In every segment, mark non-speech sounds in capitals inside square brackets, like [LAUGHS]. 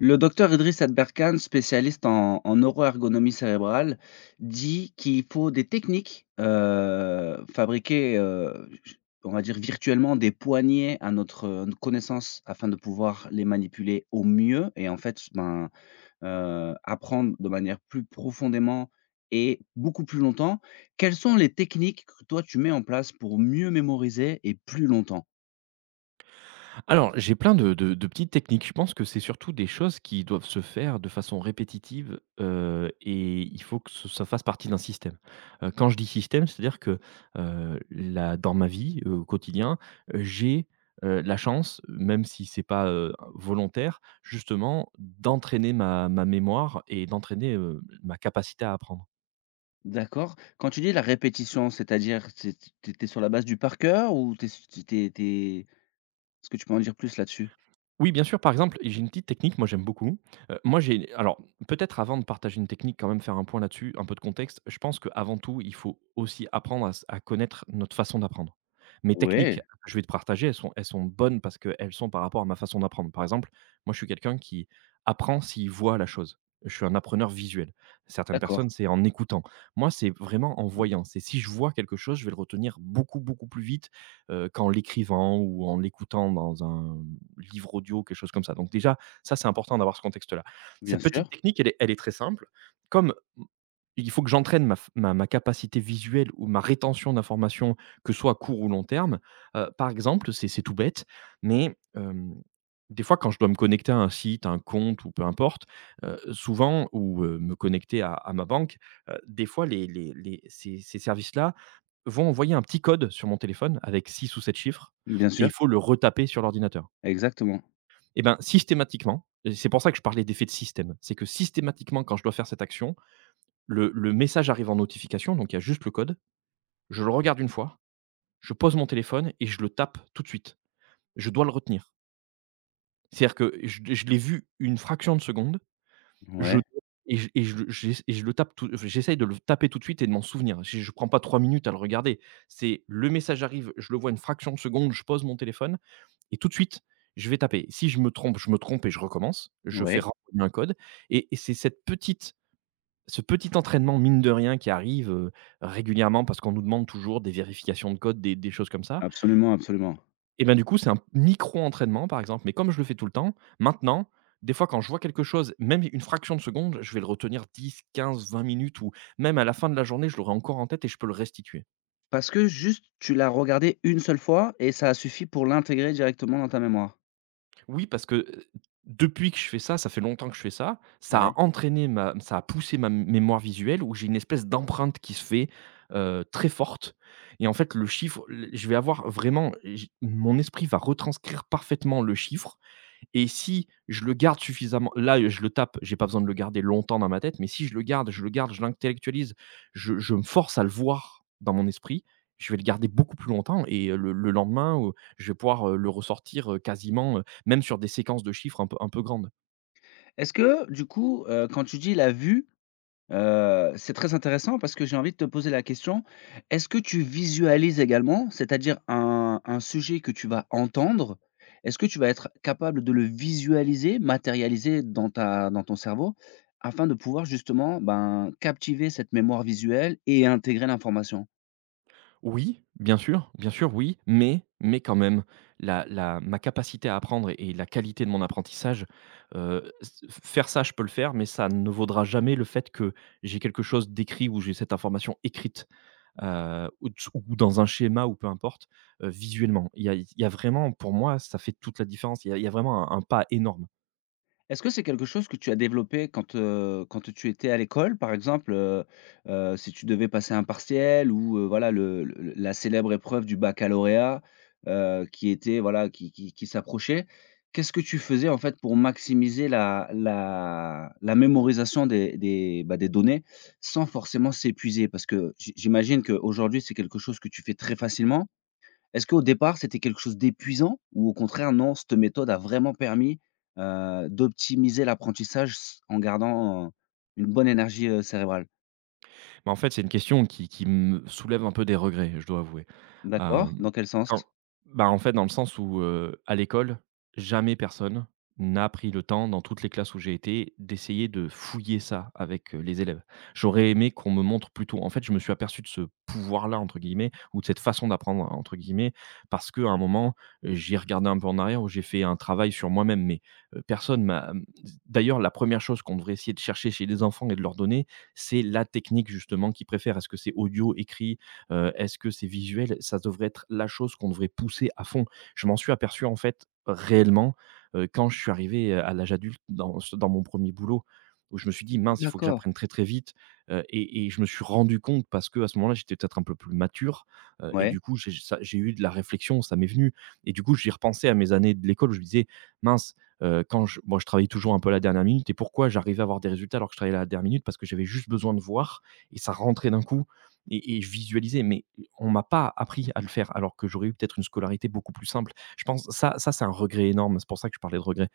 Le docteur Idriss Adberkan, spécialiste en neuroergonomie cérébrale, dit qu'il faut des techniques fabriquer, j- on va dire virtuellement, des poignées à notre connaissance afin de pouvoir les manipuler au mieux et en fait ben, apprendre de manière plus profondément et beaucoup plus longtemps. Quelles sont les techniques que toi tu mets en place pour mieux mémoriser et plus longtemps? Alors, j'ai plein de petites techniques. Je pense que c'est surtout des choses qui doivent se faire de façon répétitive, et il faut que ce ça fasse partie d'un système. Quand je dis système, c'est-à-dire que, là, dans ma vie, au quotidien, j'ai, la chance, même si c'est pas, volontaire, justement, d'entraîner ma mémoire et d'entraîner, ma capacité à apprendre. D'accord. Quand tu dis la répétition, c'est-à-dire, c'est tu tu sur la base du par cœur ou tu es s t'es est-ce que tu peux en dire plus là-dessus? Oui, bien sûr, par exemple, j'ai une petite technique, moi j'aime beaucoup. Moi j'ai Alors peut-être avant de partager une technique, quand même faire un point là-dessus, un peu de contexte. Je pense qu'avant tout, il faut aussi apprendre à connaître notre façon d'apprendre. Mes techniques Ouais, que je vais te partager, elles sont bonnes parce qu'elles sont par rapport à ma façon d'apprendre. Par exemple, moi je suis quelqu'un qui apprend s'il voit la chose. Je suis un appreneur visuel. Certaines d'accord. personnes, c'est en écoutant. Moi, c'est vraiment en B voyant. C'est si je vois quelque chose, je vais le retenir beaucoup, beaucoup plus vite qu'en l'écrivant ou en l'écoutant dans un livre audio, quelque chose comme ça. Donc déjà, ça, c'est important d'avoir ce contexte-là. bien Cette petite sûr, technique, elle est très simple. Comme il faut que j'entraîne ma capacité visuelle ou ma rétention d'informations, que ce soit à court ou long terme, par exemple, c'est tout bête, mais des fois, quand je dois me connecter à un site, à un compte ou peu importe, souvent ou me connecter à ma banque, des fois les ces ces services-là vont envoyer un petit code sur mon téléphone avec 6 ou 7 chiffres bien et sûr, il faut le retaper sur l'ordinateur. exactement. Et ben, systématiquement, et c'est pour ça que je parlais d'effet de système, c'est que systématiquement, quand je dois faire cette action, le message arrive en notification, donc il y a juste le code, je le regarde une fois, je pose mon téléphone et je le tape tout de suite. Je dois le retenir. C'est-à-dire que je l'ai vu une fraction de seconde, je Ouais, et je et je le j'ess et je le tape tout enfin, j'essaye de le taper tout de suite et de m'en souvenir. Je ne prends pas 3 minutes à le regarder. C'est le message arrive, je le vois une fraction de seconde, je pose mon téléphone et tout de suite, je vais taper. Si je me trompe, je me trompe et je recommence. Je fais ouais, renvoyer un code, et c'est cette petite ce petit entraînement, mine de rien, qui arrive, régulièrement, parce qu'on nous demande toujours des vérifications de code, des choses comme ça. absolument, absolument. Et ben, du coup, c'est un micro-entraînement, par exemple, mais comme je le fais tout le temps, maintenant, des fois, quand je vois quelque chose, même une fraction de seconde, je vais le retenir 10, 15, 20 minutes, ou même à la fin de la journée, je l'aurai encore en tête et je peux le restituer. Parce que juste, tu l'as regardé une seule fois et ça a suffi pour l'intégrer directement dans ta mémoire? Oui, parce que, depuis que je fais ça, ça fait longtemps que je fais ça, ça a Ouais. entraîné ma ça a poussé ma mémoire visuelle, où j'ai une espèce d'empreinte qui se fait, très forte, et en fait, le chiffre, l je vais avoir vraiment j mon esprit va retranscrire parfaitement le chiffre. Et si je le garde suffisamment là, je le tape, j'ai pas besoin de le garder longtemps dans ma tête, mais si je le garde, je le garde, je l'intellectualise, je me force à le voir dans mon esprit, je vais le garder beaucoup plus longtemps, et le lendemain, je vais pouvoir, le ressortir, quasiment, même sur des séquences de chiffres un peu grandes. Est-ce que du coup, quand tu dis la vue, c'est très intéressant parce que j'ai envie de te poser la question, est-ce que tu visualises également? C'est-à-dire un sujet que tu vas entendre, est-ce que tu vas être capable de le visualiser, matérialiser dans ta dans ton cerveau afin de pouvoir justement, ben, captiver cette mémoire visuelle et intégrer l'information? Oui, bien sûr, oui, mais quand même, la la ma capacité à apprendre, et la qualité de mon apprentissage, s faire ça, je peux le faire, mais ça ne vaudra jamais le fait que j'ai quelque chose d'écrit, ou j'ai cette information écrite. Ou dans un schéma ou peu importe, visuellement. Il y a vraiment, pour moi, ça fait toute la différence. Il y a, il y a vraiment un pas énorme. Est-ce que c'est quelque chose que tu as développé quand tu étais à l'école, par exemple, si tu devais passer un partiel ou voilà le la célèbre épreuve du baccalauréat, qui était voilà qui s'approchait. Qu'est-ce que tu faisais en fait pour maximiser la mémorisation des, bah, des données sans forcément s'épuiser? Parce que j'imagine qu'aujourd'hui, c'est quelque chose que tu fais très facilement, est-ce qu'au départ, c'était quelque chose d'épuisant ou au contraire, non, cette méthode a vraiment permis, d'optimiser l'apprentissage s en gardant, une bonne énergie, cérébrale? Mais en fait, c'est une question qui me soulève un peu des regrets, je dois avouer. D'accord, Hem, dans quel sens? quand Bah, en fait, dans le sens où, à l'école, jamais personne n'a pris le temps, dans toutes les classes où j'ai été, d'essayer de fouiller ça avec, les élèves. J'aurais aimé qu'on me montre. Plutôt en fait, je me suis aperçu de ce «pouvoir-là» entre guillemets, ou de cette «façon d'apprendre» entre guillemets, parce qu'à un moment, j'ai regardé un peu en arrière, où j'ai fait un travail sur moi-même, mais, personne m'a. D'ailleurs, la première chose qu'on devrait essayer de chercher chez les enfants et de leur donner, c'est la technique justement qu'ils préfèrent. Est-ce que c'est audio, écrit, est-ce que c'est visuel? Ça devrait être la chose qu'on devrait pousser à fond. Je m'en suis aperçu en fait réellement, quand je suis arrivé, à l'âge adulte, dans mon premier boulot, où je me suis dit: «Mince, il faut que D'accord, j'apprenne très, très vite», et je me suis rendu compte, parce que à ce moment-là, j'étais peut-être un peu plus mature, et ouais, du coup, j'ai eu de la réflexion, ça m'est venu, et du coup, j'y repensais à mes années de l'école, où je me disais: «Mince, quand je moi, je travaillais toujours un peu à la dernière minute, et pourquoi j'arrivais à avoir des résultats alors que je travaillais à la dernière minute? Parce que j'avais juste besoin de voir, et ça rentrait d'un coup, et je visualisais, mais on m'a pas appris à le faire, alors que j'aurais eu peut-être une scolarité beaucoup plus simple.» Je pense ça, ça, c'est un regret énorme, c'est pour ça que je parlais de regret.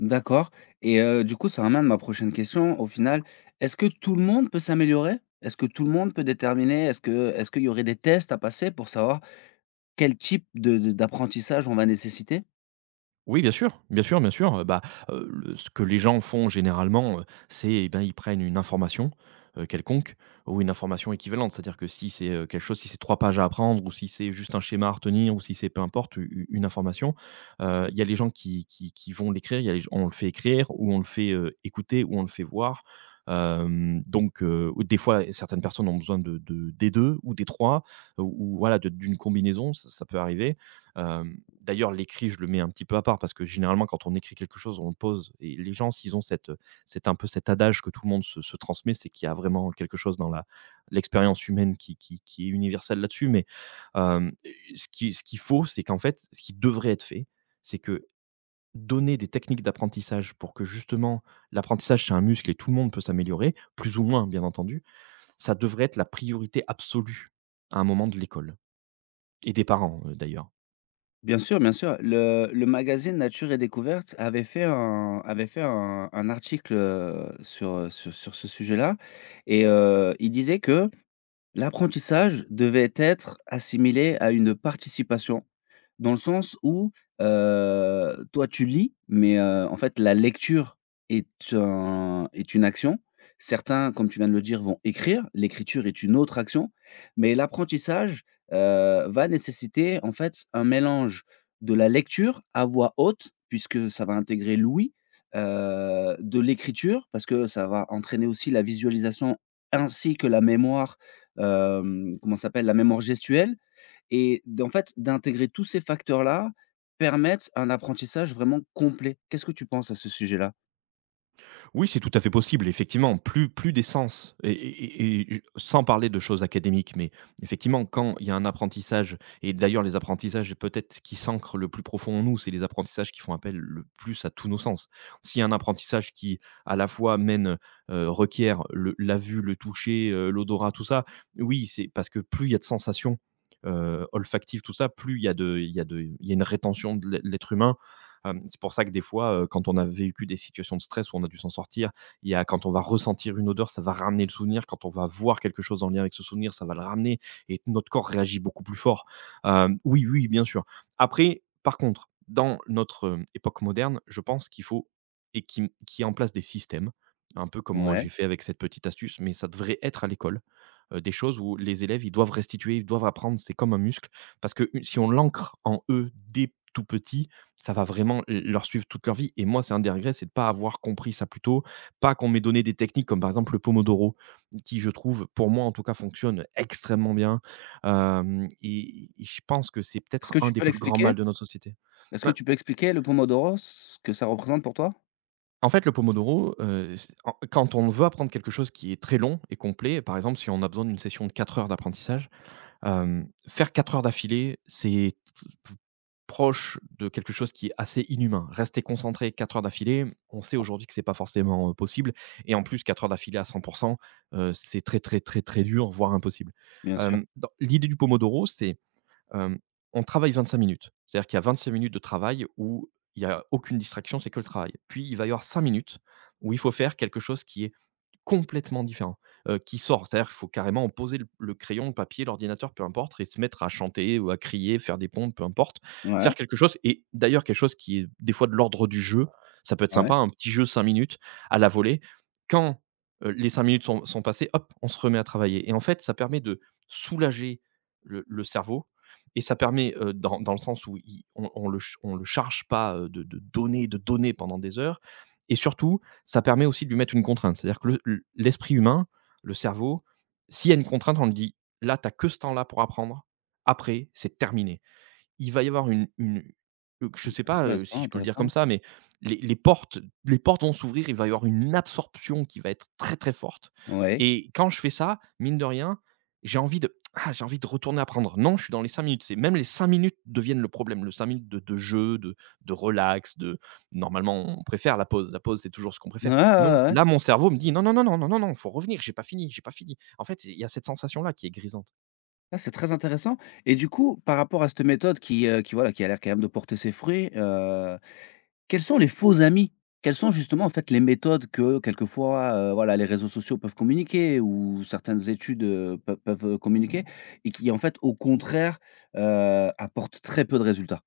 d'accord et du coup, ça ramène ma prochaine question. Au final, est-ce que tout le monde peut s'améliorer? Est-ce que tout le monde peut déterminer? Est-ce qu'il y aurait des tests à passer pour savoir quel type de d'apprentissage on va nécessiter? Oui, bien sûr, bien sûr, bien sûr, bah, le ce que les gens font généralement, c'est, eh ben, ils prennent une information, quelconque, ou une information équivalente. C'est-à-dire que si c'est, quelque chose, si c'est 3 pages à apprendre, ou si c'est juste un schéma à retenir, ou si c'est peu importe, u u une information, il y a les gens qui vont l'écrire, il y a les on le fait écrire, ou on le fait, écouter, ou on le fait voir. Donc ou des fois, certaines personnes ont besoin de des 2 ou des trois, ou voilà, de d'une combinaison, ça ça peut arriver. D'ailleurs, l'écrit, je le mets un petit peu à part, parce que généralement, quand on écrit quelque chose, on le pose, et les gens, s'ils ont cette, c'est un peu cet adage que tout le monde se transmet, c'est qu'il y a vraiment quelque chose dans la l'expérience humaine, qui est universelle là-dessus. Mais, hem, ce qu'il faut, c'est qu'en fait, ce qui devrait être fait, c'est que donner des techniques d'apprentissage, pour que justement, l'apprentissage, c'est un muscle, et tout le monde peut s'améliorer, plus ou moins, bien entendu. Ça devrait être la priorité absolue à un moment, de l'école et des parents, d'ailleurs. Bien sûr, bien sûr. Le magazine Nature et Découverte avait fait un article, sur, sur ce sujet-là et il disait que l'apprentissage devait être assimilé à une participation. Dans le sens où, toi tu lis, mais, en fait la lecture est est une action. Certains, comme tu viens de le dire, vont écrire, l'écriture est une autre action, mais l'apprentissage, va nécessiter en fait un mélange de la lecture à voix haute, puisque ça va intégrer l'ouïe, de l'écriture, parce que ça va entraîner aussi la visualisation ainsi que la mémoire, comment ça s'appelle? La mémoire gestuelle et d en fait, d'intégrer tous ces facteurs-là, permettent un apprentissage vraiment complet. Qu'est-ce que tu penses à ce sujet-là? Oui, c'est tout à fait possible, effectivement, plus d'essence, et sans parler de choses académiques, mais effectivement, quand il y a un apprentissage, et d'ailleurs les apprentissages peut-être qui s'ancrent le plus profond en nous, c'est les apprentissages qui font appel le plus à tous nos sens. S'il y a un apprentissage qui à la fois requiert le la vue, le toucher, l'odorat, tout ça, oui, c'est parce que plus il y a de sensations, olfactives, tout ça, plus il y a de il y a de il y a une rétention de l'être humain. C'est pour ça que des fois, quand on a vécu des situations de stress où on a dû s'en sortir, il y a quand on va ressentir une odeur, ça va ramener le souvenir. Quand on va voir quelque chose en lien avec ce souvenir, ça va le ramener, et notre corps réagit beaucoup plus fort. Oui, oui, bien sûr. Après, par contre, dans notre, époque moderne, je pense qu'il faut et qui, en place des systèmes, un peu comme moi Ouais. j'ai fait avec cette petite astuce, mais ça devrait être à l'école, des choses où les élèves, ils doivent restituer, ils doivent apprendre, c'est comme un muscle parce que u si on l'ancre en eux dès tout petit, ça va vraiment l leur suivre toute leur vie. Et moi, c'est un des regrets, c'est de pas avoir compris ça plus tôt, pas qu'on m'ait donné des techniques comme, par exemple, le pomodoro qui, je trouve, pour moi en tout cas, fonctionne extrêmement bien, hem et je pense que c'est Est-ce peut-être que un tu des peux plus grands l'expliquer? mal de notre société. Est-ce que Ben, tu peux expliquer le Pomodoro, ce que ça représente pour toi? en fait, le pomodoro, c'est en quand on veut apprendre quelque chose qui est très long et complet, par exemple, si on a besoin d'une session de 4 heures d'apprentissage, faire 4 heures d'affilée, c'est proche de quelque chose qui est assez inhumain. Rester concentré 4 heures d'affilée, on sait aujourd'hui que c'est pas forcément, possible, et en plus 4 heures d'affilée à 100%, c'est très, très, très, très dur, voire impossible. Bien sûr. Dans l'idée du pomodoro, c'est, hem, on travaille 25 minutes. C'est-à-dire qu'il y a 25 minutes de travail où il y a aucune distraction, c'est que le travail. Puis il va y avoir 5 minutes où il faut faire quelque chose qui est complètement différent, qui sort. C'est-à-dire qu'il faut carrément poser le crayon, le papier, l'ordinateur, peu importe, et se mettre à chanter ou à crier, faire des pompes, peu importe. Ouais, Faire quelque chose, et d'ailleurs quelque chose qui est des fois de l'ordre du jeu, ça peut être ouais, sympa, un petit jeu 5 minutes à la volée. Quand, les 5 minutes sont passées, hop, on se remet à travailler, et en fait, ça permet de soulager le cerveau, et ça permet, dans le sens où il on le ch on le charge pas, de données, de données pendant des heures, et surtout, ça permet aussi de lui mettre une contrainte. C'est-à-dire que le l l'esprit humain, le cerveau, s'il y a une contrainte, on lui dit: «Là, tu que ce temps-là pour apprendre, après, c'est terminé», il va y avoir une je sais pas, intéressant, si je peux le dire intéressant. comme ça, mais les les portes les portes vont s'ouvrir, il va y avoir une absorption qui va être très, très forte. Ouais. Et quand je fais ça, mine de rien, j'ai envie de ah, j'ai envie de retourner apprendre. Non, je suis dans les 5 minutes, c'est même les 5 minutes deviennent le problème, le 5 minutes de jeu, de relax, de normalement, on préfère la pause. La pause, c'est toujours ce qu'on préfère. Ouais, ouais, ouais, Non, ouais. là, mon cerveau me dit: «Non, non, non, non, non, non, non, faut revenir, j'ai pas fini, j'ai pas fini». En fait, il y a cette sensation-là qui est grisante. Ah, c'est très intéressant et du coup, par rapport à cette méthode qui voilà, qui a l'air quand même de porter ses fruits. Quels sont les faux amis? Quelles sont justement, en fait, les méthodes que quelquefois, voilà, les réseaux sociaux peuvent communiquer ou certaines études, peuvent, communiquer et qui, en fait, au contraire, apportent très peu de résultats?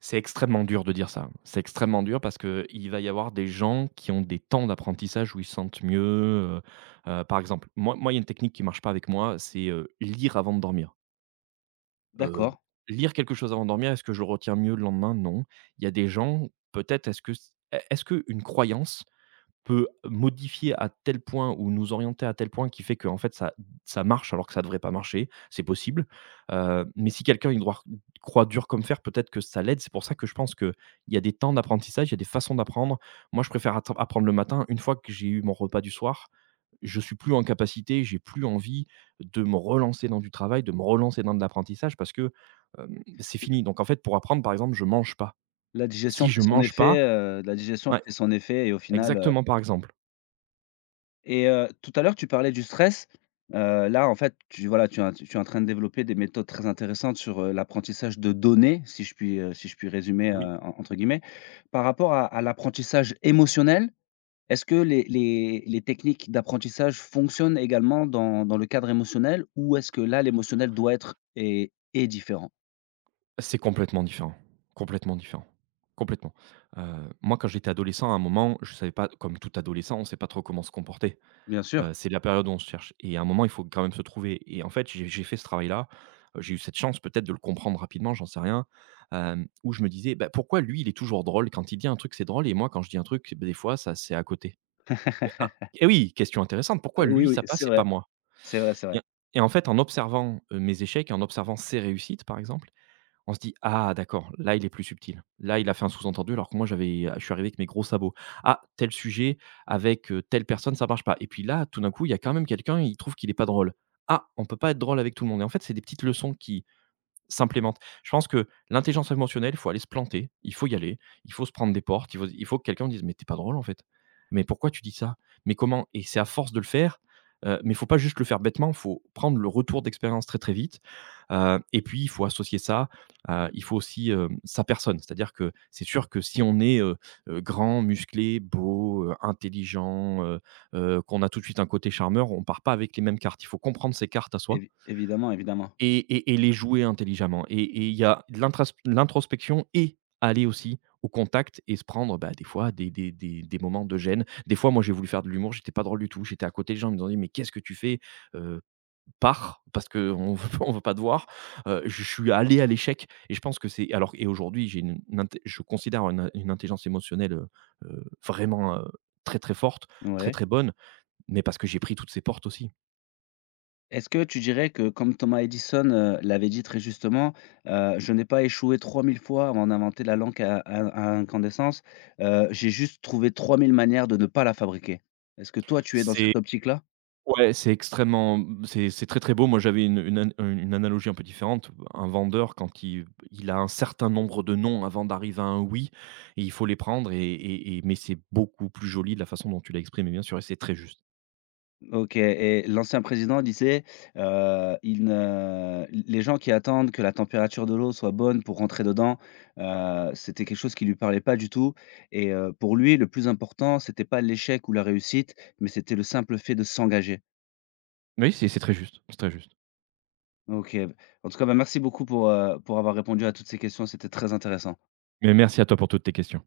C'est extrêmement dur de dire ça. C'est extrêmement dur parce qu'il va y avoir des gens qui ont des temps d'apprentissage où ils se sentent mieux, heu par exemple, moi, il y a une technique qui marche pas avec moi, c'est, lire avant de dormir. Heu, D'accord. lire quelque chose avant de dormir, est-ce que je retiens mieux le lendemain? Non. Il y a des gens, peut-être, est-ce que est-ce qu'une croyance peut modifier à tel point ou nous orienter à tel point qui fait qu'en fait ça ça marche alors que ça devrait pas marcher, c'est possible. Mais si quelqu'un il doit croit dur comme fer, peut-être que ça l'aide. C'est pour ça que je pense qu'il y a des temps d'apprentissage, il y a des façons d'apprendre. Moi, je préfère atten apprendre le matin. Une fois que j'ai eu mon repas du soir, je suis plus en capacité, j'ai plus envie de me relancer dans du travail, de me relancer dans de l'apprentissage parce que, c'est fini. Donc en fait, pour apprendre, par exemple, je mange pas. La digestion Si fait je son mange effet, pas, la digestion ouais, fait son effet et au final. exactement, par exemple. Et tout à l'heure, tu parlais du stress. Là, en fait, tu voilà, tu es en train de développer des méthodes très intéressantes sur, l'apprentissage de données, si je puis résumer, Oui. en entre guillemets. Par rapport à l'apprentissage émotionnel, est-ce que les techniques d'apprentissage fonctionnent également dans le cadre émotionnel ou est-ce que là, l'émotionnel doit être et différent? C'est complètement différent, complètement différent, complètement. Moi, quand j'étais adolescent, à un moment, je savais pas, comme tout adolescent, on sait pas trop comment se comporter. Bien sûr. C'est la période où on se cherche, et à un moment, il faut quand même se trouver, et en fait, j'ai fait ce travail-là. J'ai eu cette chance peut-être de le comprendre rapidement, j'en sais rien, où je me disais: «Bah, pourquoi lui, il est toujours drôle? Quand il dit un truc, c'est drôle et moi, quand je dis un truc, beh, des fois, ça c'est à côté». Ah, et oui, question intéressante. Pourquoi Oui, lui, oui, ça c'est passe et pas vrai, moi? c'est vrai, c'est vrai. Et et en fait, en observant, mes échecs et en observant ses réussites, par exemple, on se dit: «Ah d'accord, là il est plus subtil. Là il a fait un sous-entendu alors que moi j'avais je suis arrivé avec mes gros sabots. Ah tel sujet avec, telle personne ça marche pas», et puis là tout d'un coup il y a quand même quelqu'un, il trouve qu'il est pas drôle. Ah, on peut pas être drôle avec tout le monde, et en fait c'est des petites leçons qui s'implémente. Je pense que l'intelligence émotionnelle, il faut aller se planter, il faut y aller, il faut se prendre des portes, il faut que quelqu'un dise: «Mais t'es pas drôle en fait. Mais pourquoi tu dis ça? Mais comment?», et c'est à force de le faire, mais il faut pas juste le faire bêtement. Il faut prendre le retour d'expérience très, très vite, et puis il faut associer ça, il faut aussi, sa personne. C'est-à-dire que c'est sûr que si on est, grand, musclé, beau, intelligent, qu'on a tout de suite un côté charmeur, on part pas avec les mêmes cartes. Il faut comprendre ses cartes à soi Évidemment, évidemment. et les jouer intelligemment, et il y a de l'introspection et aller aussi au contact et se prendre, bah, des fois des moments de gêne. Des fois, moi, j'ai voulu faire de l'humour, j'étais pas drôle du tout, j'étais à côté, les gens me disaient: «Mais qu'est-ce que tu fais? Heu, pars, parce qu'on ne [LAUGHS] on veut pas te voir». Je suis allé à l'échec et je pense que c'est alors, et aujourd'hui, j'ai une inte je considère une intelligence émotionnelle, vraiment, très, très forte, très, Oui. très bonne, mais parce que j'ai pris toutes ces portes aussi. Est-ce que tu dirais que comme Thomas Edison, l'avait dit très justement: «Je n'ai pas échoué 3 000 fois avant d'inventer la lampe à incandescence, j'ai juste trouvé 3 000 manières de ne pas la fabriquer». Est-ce que toi, tu es dans C'est cette optique-là? ouais, c'est extrêmement mmh, c'est très, très beau. Moi, j'avais une analogie un peu différente. Un vendeur, quand il a un certain nombre de «non» avant d'arriver à un «oui», et il faut les prendre et mais c'est beaucoup plus joli de la façon dont tu l'as exprimé, bien sûr, et c'est très juste. OK et l'ancien président disait, il ne les gens qui attendent que la température de l'eau soit bonne pour rentrer dedans, c'était quelque chose qui lui parlait pas du tout et pour lui, le plus important, c'était pas l'échec ou la réussite, mais c'était le simple fait de s'engager. Oui, c'est très juste, c'est très juste. OK. En tout cas, bah, merci beaucoup pour avoir répondu à toutes ces questions, c'était très intéressant. Mais merci à toi pour toutes tes questions.